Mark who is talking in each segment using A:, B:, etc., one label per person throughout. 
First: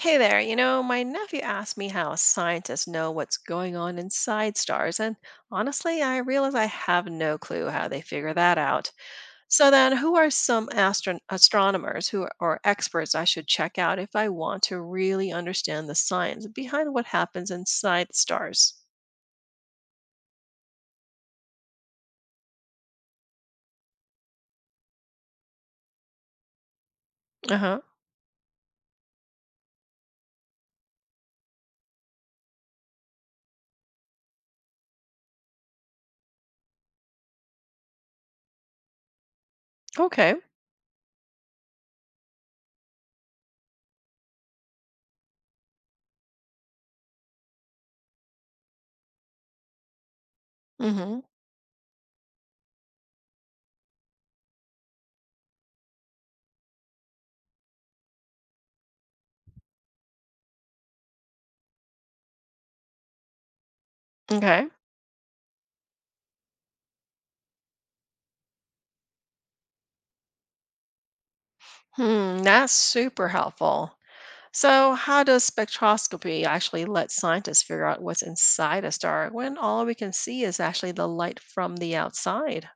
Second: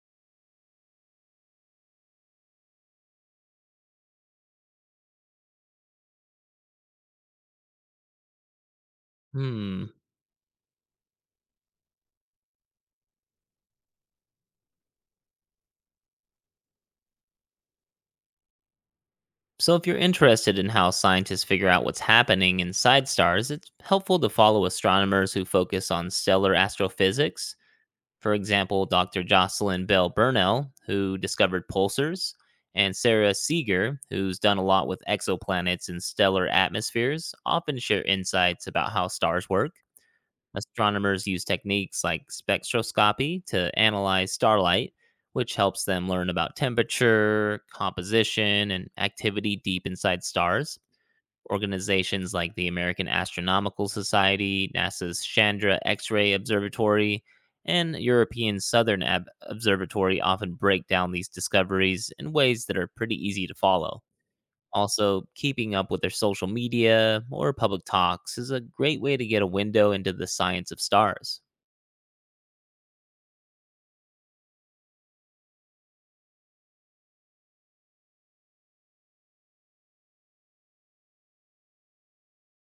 A: Hey there, you know, my nephew asked me how scientists know what's going on inside stars, and honestly, I realize I have no clue how they figure that out. So
B: Hmm.
A: then, who are some astronomers who are, or experts I should check out if I want to really understand the science behind what happens inside stars?
B: So, if you're interested in how scientists figure out what's happening inside stars, it's helpful to follow astronomers who focus on stellar astrophysics.
A: Uh-huh.
B: For example, Dr. Jocelyn Bell Burnell, who discovered pulsars, and Sarah Seeger, who's done a lot with exoplanets and stellar atmospheres, often share insights about how stars work.
A: Okay.
B: Astronomers use techniques like spectroscopy to analyze starlight, which helps them learn about temperature, composition, and activity deep inside stars.
A: Mm-hmm.
B: Organizations like the American Astronomical Society, NASA's Chandra X ray Observatory, and European Southern Observatory often break down these discoveries in ways that are pretty easy to follow.
A: Okay.
B: Also, keeping up with their social media or public talks is a great way to get a window into the science of stars.
A: Hmm, that's super helpful. So, how does spectroscopy actually let scientists figure out what's inside a star when all we can see is actually the light from the outside?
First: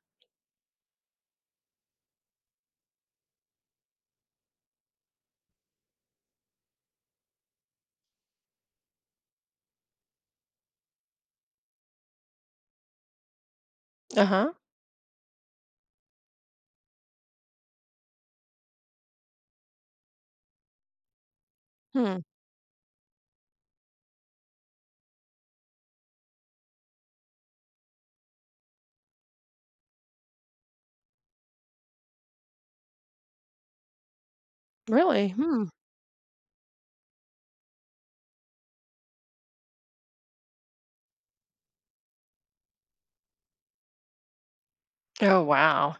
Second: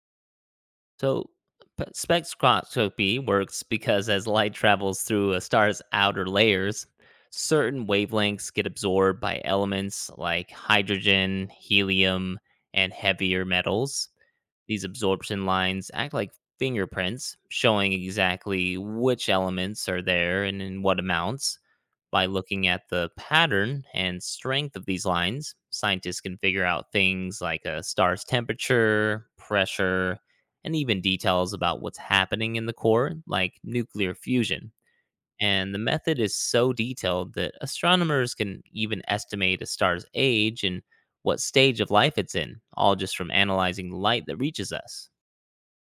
B: So, spectroscopy works because as light travels through a star's outer layers, certain wavelengths get absorbed by elements like hydrogen, helium, and heavier metals.
A: Uh huh.
B: These absorption lines act like fingerprints, showing exactly which elements are there and in what amounts.
A: Hmm.
B: By looking at the pattern and strength of these lines, scientists can figure out things like a star's temperature, pressure, and even details about what's happening in the core, like nuclear fusion.
A: Really? Hmm.
B: And the method is so detailed that astronomers can even estimate a star's age and what stage of life it's in, all just from analyzing light that reaches us.
A: Oh, wow.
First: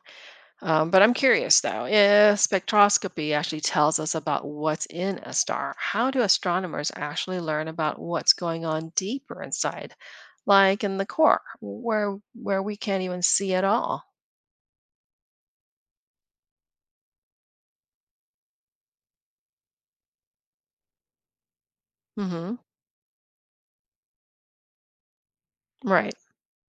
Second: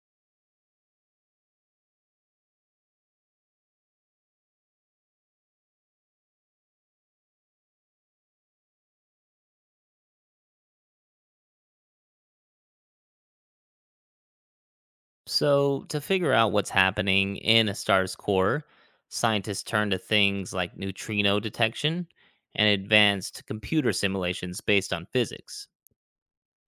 A: But I'm curious though, if spectroscopy actually tells us about what's in a star, how do astronomers actually learn about what's going on deeper inside, like in the core, where we can't even see at all?
B: So, to figure out what's happening in a star's core, scientists turn to things like neutrino detection
A: Hmm.
B: and advanced computer simulations based on physics.
A: Right.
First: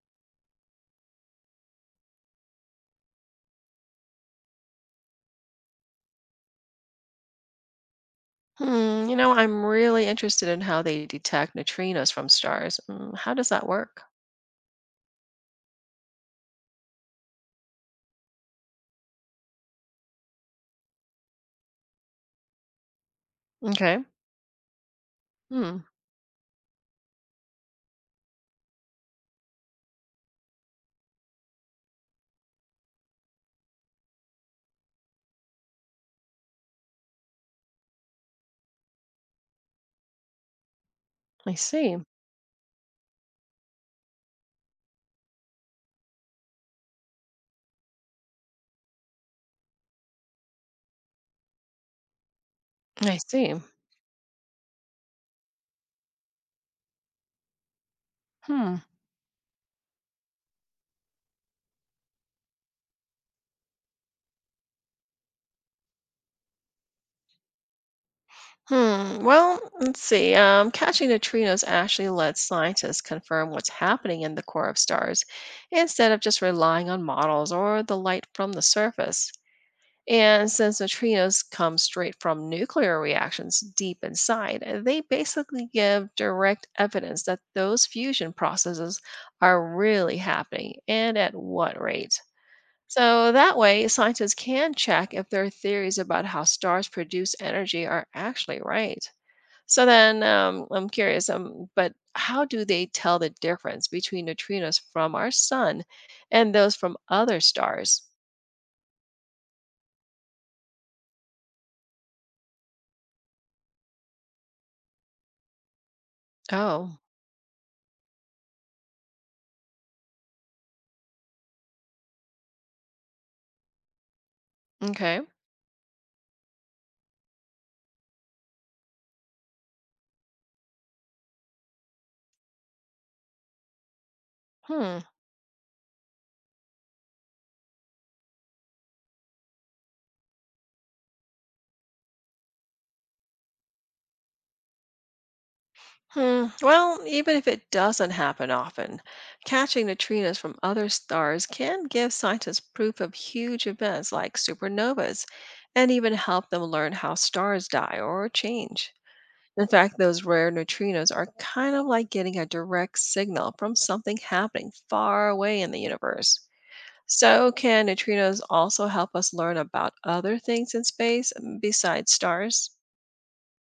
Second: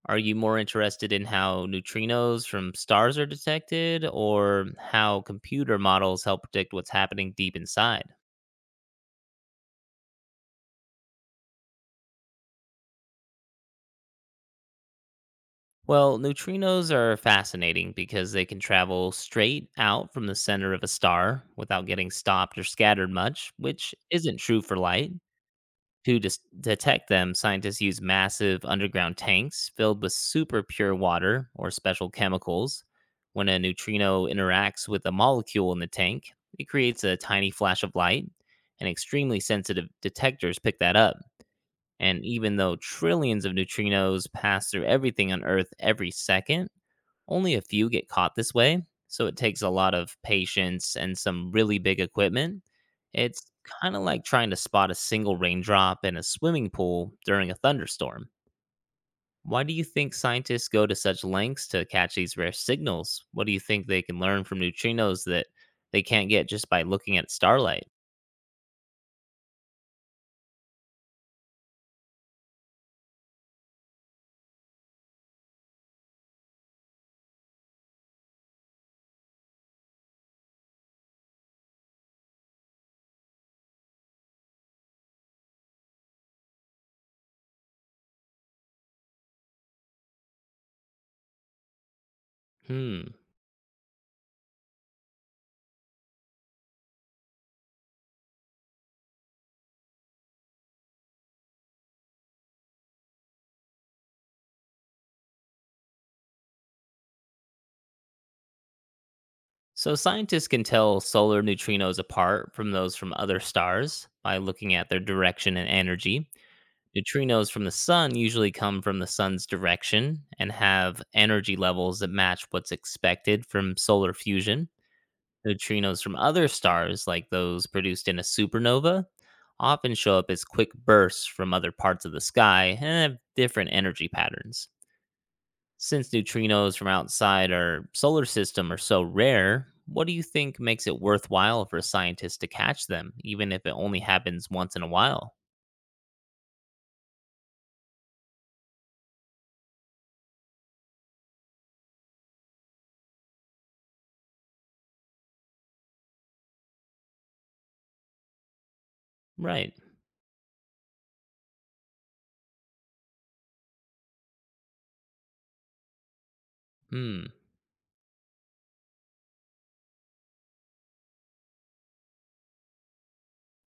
B: Are you more interested in how neutrinos from stars are detected or how computer models help predict what's happening deep inside?
A: Hmm, you know, I'm really interested in how they detect neutrinos from stars. Mm, how does that work?
B: Well, neutrinos are fascinating because they can travel straight out from the center of a star without getting stopped or scattered much, which
A: Okay.
B: isn't true for light.
A: Hmm.
B: To detect them, scientists use massive underground tanks filled with super pure water or special chemicals. When a neutrino interacts with a molecule in the tank, it creates a tiny flash of light, and extremely sensitive detectors pick that up.
A: I see.
B: And even though trillions of neutrinos pass through everything on Earth every second, only a few get caught this way. So it takes a lot of patience and some really big equipment.
A: I
B: It's
A: see.
B: kind of like trying to spot a single raindrop in a swimming pool during a thunderstorm.
A: Hmm.
B: Why do you think scientists go to such lengths to catch these rare signals? What do you think they can learn from neutrinos that they can't get just by looking at starlight?
A: Hmm. Well, let's see. Catching neutrinos actually lets scientists confirm what's happening in the core of stars instead of just relying on models or the light from the surface. And since the neutrinos come straight from nuclear reactions deep inside, they basically give direct evidence that those fusion processes are really happening and at what rate.
B: Hmm.
A: So that way, scientists can check if their theories about how stars produce energy are actually right. So then, I'm curious, but how do they tell the difference between neutrinos from our sun and those from other stars?
B: So, scientists can tell solar neutrinos apart from those from other stars by looking at their direction and energy.
A: Oh,
B: Neutrinos from the sun usually come from the sun's direction and have energy levels that match what's expected from solar fusion.
A: okay.
B: Neutrinos from other stars, like those produced in a supernova, often show up as quick bursts from other parts of the sky and have different energy patterns.
A: Hmm.
B: Since neutrinos from outside our solar system are so rare, what do you think makes it worthwhile for scientists to catch them, even if it only happens once in a while?
A: Hmm. Well, even if it doesn't happen often, catching neutrinos from other stars can give scientists proof of huge events like supernovas and even help them learn how stars die or change. In
B: Right.
A: fact, those rare neutrinos are kind of like getting a direct signal from something happening far away in the universe.
B: Hmm.
A: So, can neutrinos also help us learn about other things in space, mm, besides stars?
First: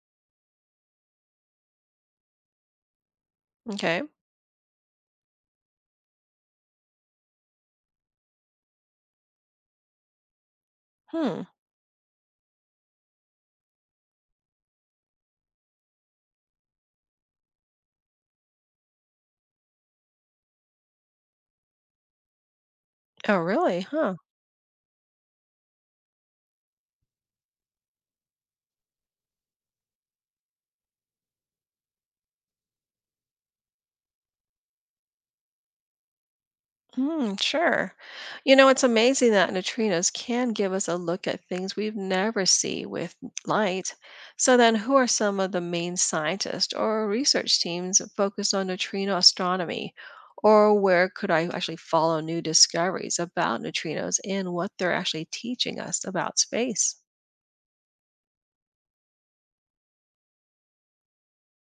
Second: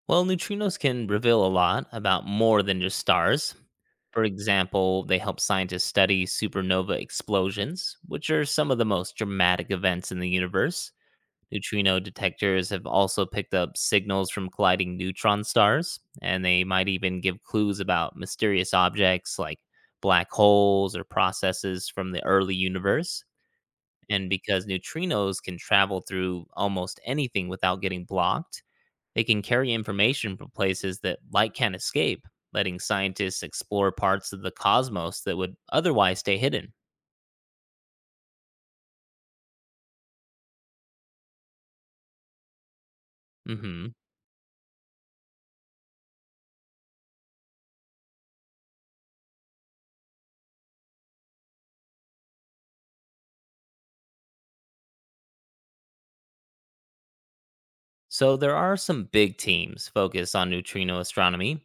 B: Well, neutrinos can reveal a lot about more than just stars.
A: Okay.
B: For example, they help scientists study supernova explosions, which are some of the most dramatic events in the universe.
A: Hmm.
B: Neutrino detectors have also picked up signals from colliding neutron stars, and they might even give clues about mysterious objects like black holes or processes from the early universe.
A: Oh, really? Huh.
B: And because neutrinos can travel through almost anything without getting blocked, they can carry information from places that light can't escape, letting scientists explore parts of the cosmos that would otherwise stay hidden.
A: Mm, sure. You know, it's amazing that neutrinos can give us a look at things we've never see with light.
B: Hmm.
A: So then, who are some of the main scientists or research teams focused on neutrino astronomy? Or where could I actually follow new discoveries about neutrinos and what they're actually teaching us about space?
B: So there are some big teams focused on neutrino astronomy,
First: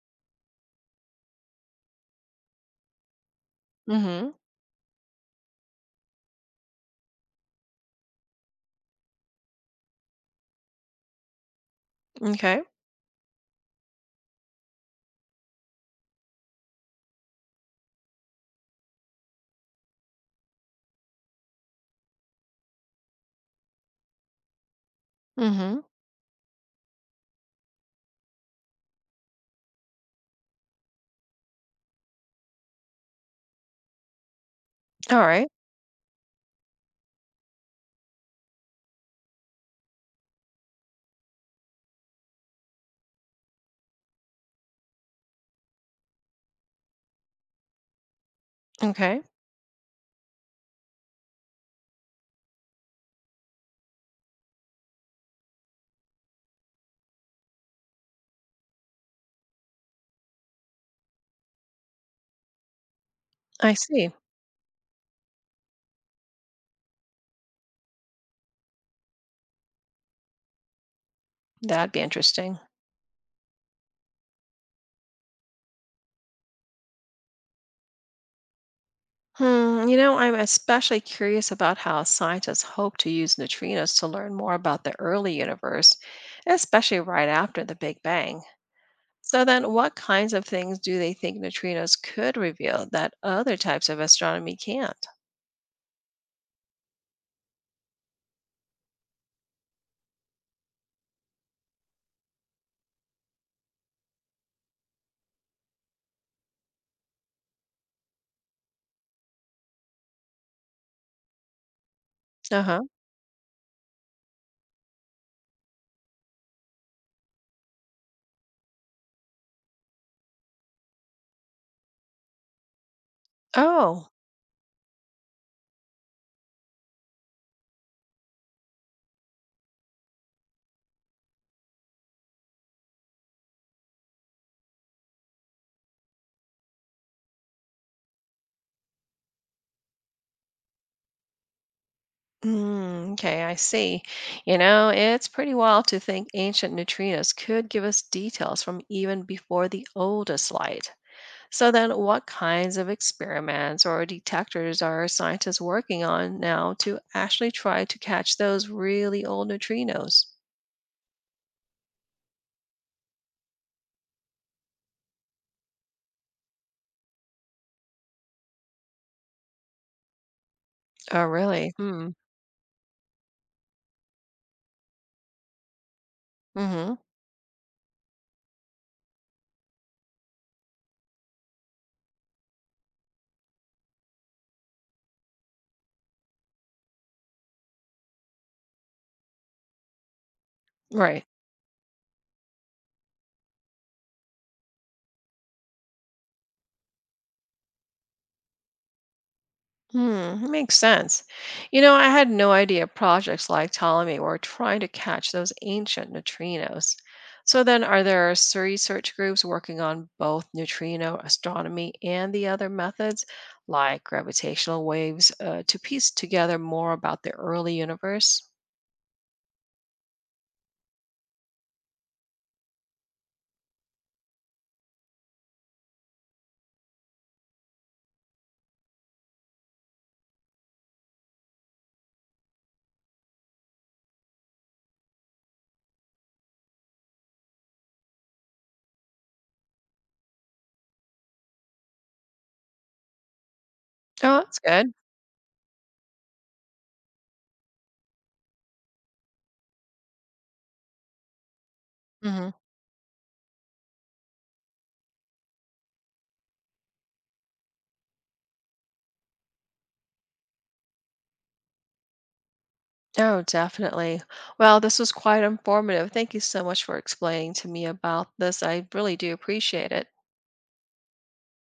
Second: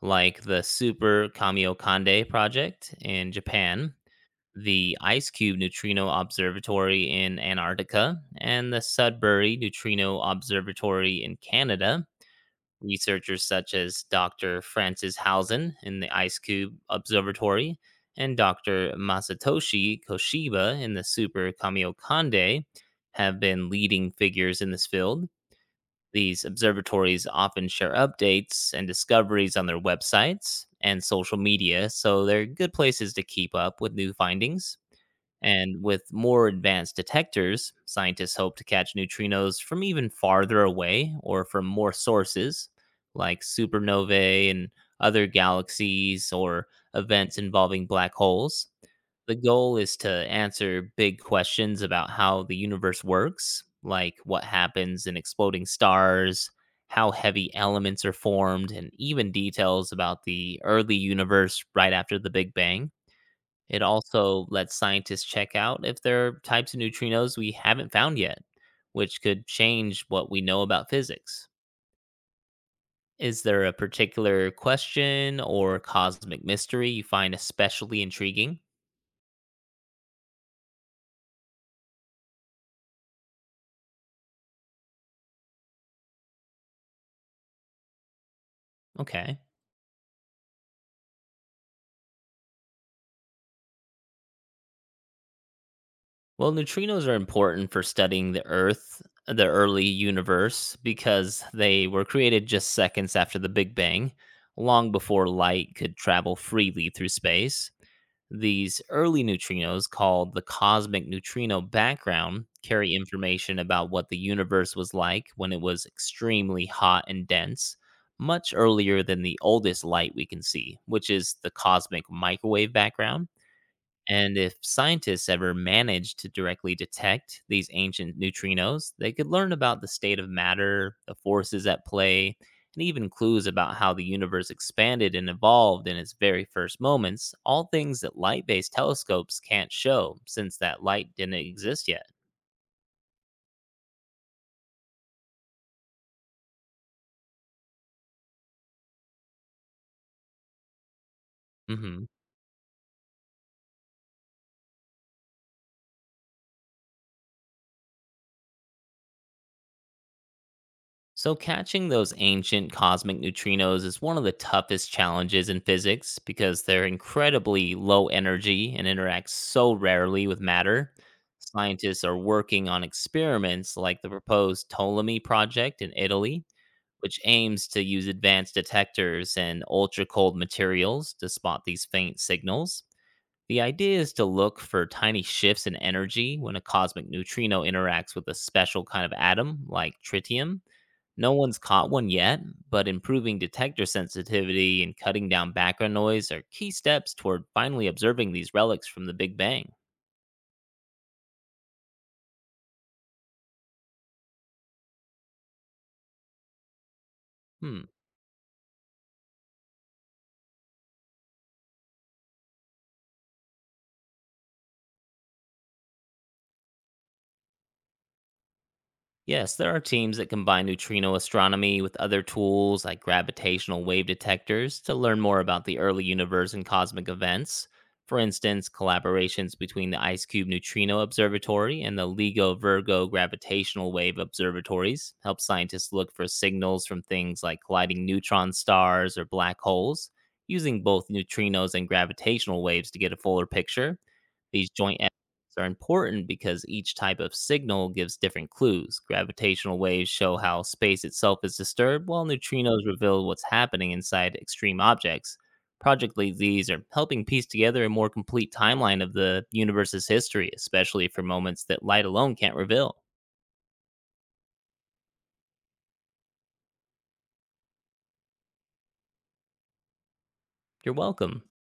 B: like the Super Kamiokande project in Japan,
A: Mm-hmm.
B: the Ice Cube Neutrino Observatory in Antarctica, and the Sudbury Neutrino Observatory in Canada.
A: Okay.
B: Researchers such as Dr. Francis Hausen in the Ice Cube Observatory and Dr. Masatoshi Koshiba in the Super Kamiokande have been leading figures in this field.
A: Hmm.
B: These observatories often share updates and discoveries on their websites and social media, so they're good places to keep up with new findings.
A: All right.
B: And with more advanced detectors, scientists hope to catch neutrinos from even farther away or from more sources, like supernovae and other galaxies or events involving black holes.
A: Okay.
B: The goal is to answer big questions about how the universe works, like what happens in exploding stars, how heavy elements are formed, and even details about the early universe right after the Big Bang.
A: I
B: It
A: see.
B: also lets scientists check out if there are types of neutrinos we haven't found yet, which could change what we know about physics.
A: That'd be interesting.
B: Is there a particular question or cosmic mystery you find especially intriguing?
A: Hmm, you know, I'm especially curious about how scientists hope to use neutrinos to learn more about the early universe, especially right after the Big Bang.
B: Okay.
A: So, then what kinds of things do they think neutrinos could reveal that other types of astronomy can't?
B: Well, neutrinos are important for studying the Earth, the early universe, because they were created just seconds after the Big Bang, long before light could travel freely through space. These early neutrinos, called the cosmic neutrino background,
A: Uh huh.
B: carry information about what the universe was like when it was extremely hot and dense, much earlier than the oldest light we can see, which is the cosmic microwave background.
A: Oh,
B: And if scientists ever managed to directly detect these ancient neutrinos, they could learn about the state of matter, the forces at play, and even clues about how the universe expanded and evolved in its very first moments, all things that light based telescopes can't show since that light didn't exist yet.
A: mm, okay, I see. You know, it's pretty wild to think ancient neutrinos could give us details from even before the oldest light. So then,
B: Hmm.
A: what kinds of experiments or detectors are scientists working on now to actually try to catch those really old neutrinos?
B: So, catching those ancient cosmic neutrinos is one of the toughest challenges in physics because they're incredibly low energy and interact so rarely with matter.
A: Oh, really?
B: Scientists
A: Hmm.
B: are working on experiments like the proposed Ptolemy project in Italy,
A: Mm-hmm.
B: which aims to use advanced detectors and ultra cold materials to spot these faint signals. The idea is to look for tiny shifts in energy when a cosmic neutrino interacts with a special kind of atom like tritium.
A: Right.
B: No one's caught one yet, but improving detector sensitivity and cutting down background noise are key steps toward finally observing these relics from the Big Bang.
A: Hmm, makes sense. You know, I had no idea projects like Ptolemy were trying to catch those ancient neutrinos. So
B: Hmm.
A: then, are there research groups working on both neutrino astronomy and the other methods, like gravitational waves, to piece together more about the early universe?
B: Yes, there are teams that combine neutrino astronomy with other tools like gravitational wave detectors to learn more about the early universe and cosmic events. For instance, collaborations between the IceCube Neutrino Observatory and the LIGO Virgo Gravitational Wave Observatories help scientists look for signals from things like colliding neutron stars or black holes, using both neutrinos and gravitational waves to get a fuller picture.
A: Oh, that's
B: These
A: good.
B: joint are important because each type of signal gives different clues. Gravitational waves show how space itself is disturbed, while
A: Hmm.
B: neutrinos reveal what's happening inside extreme objects. Project Lead these are helping piece together a more complete timeline of the universe's history, especially for moments that light alone can't reveal.
A: Oh, definitely. Well, this was quite informative. Thank you so much for explaining to me about this. I really do appreciate it.
B: You're welcome.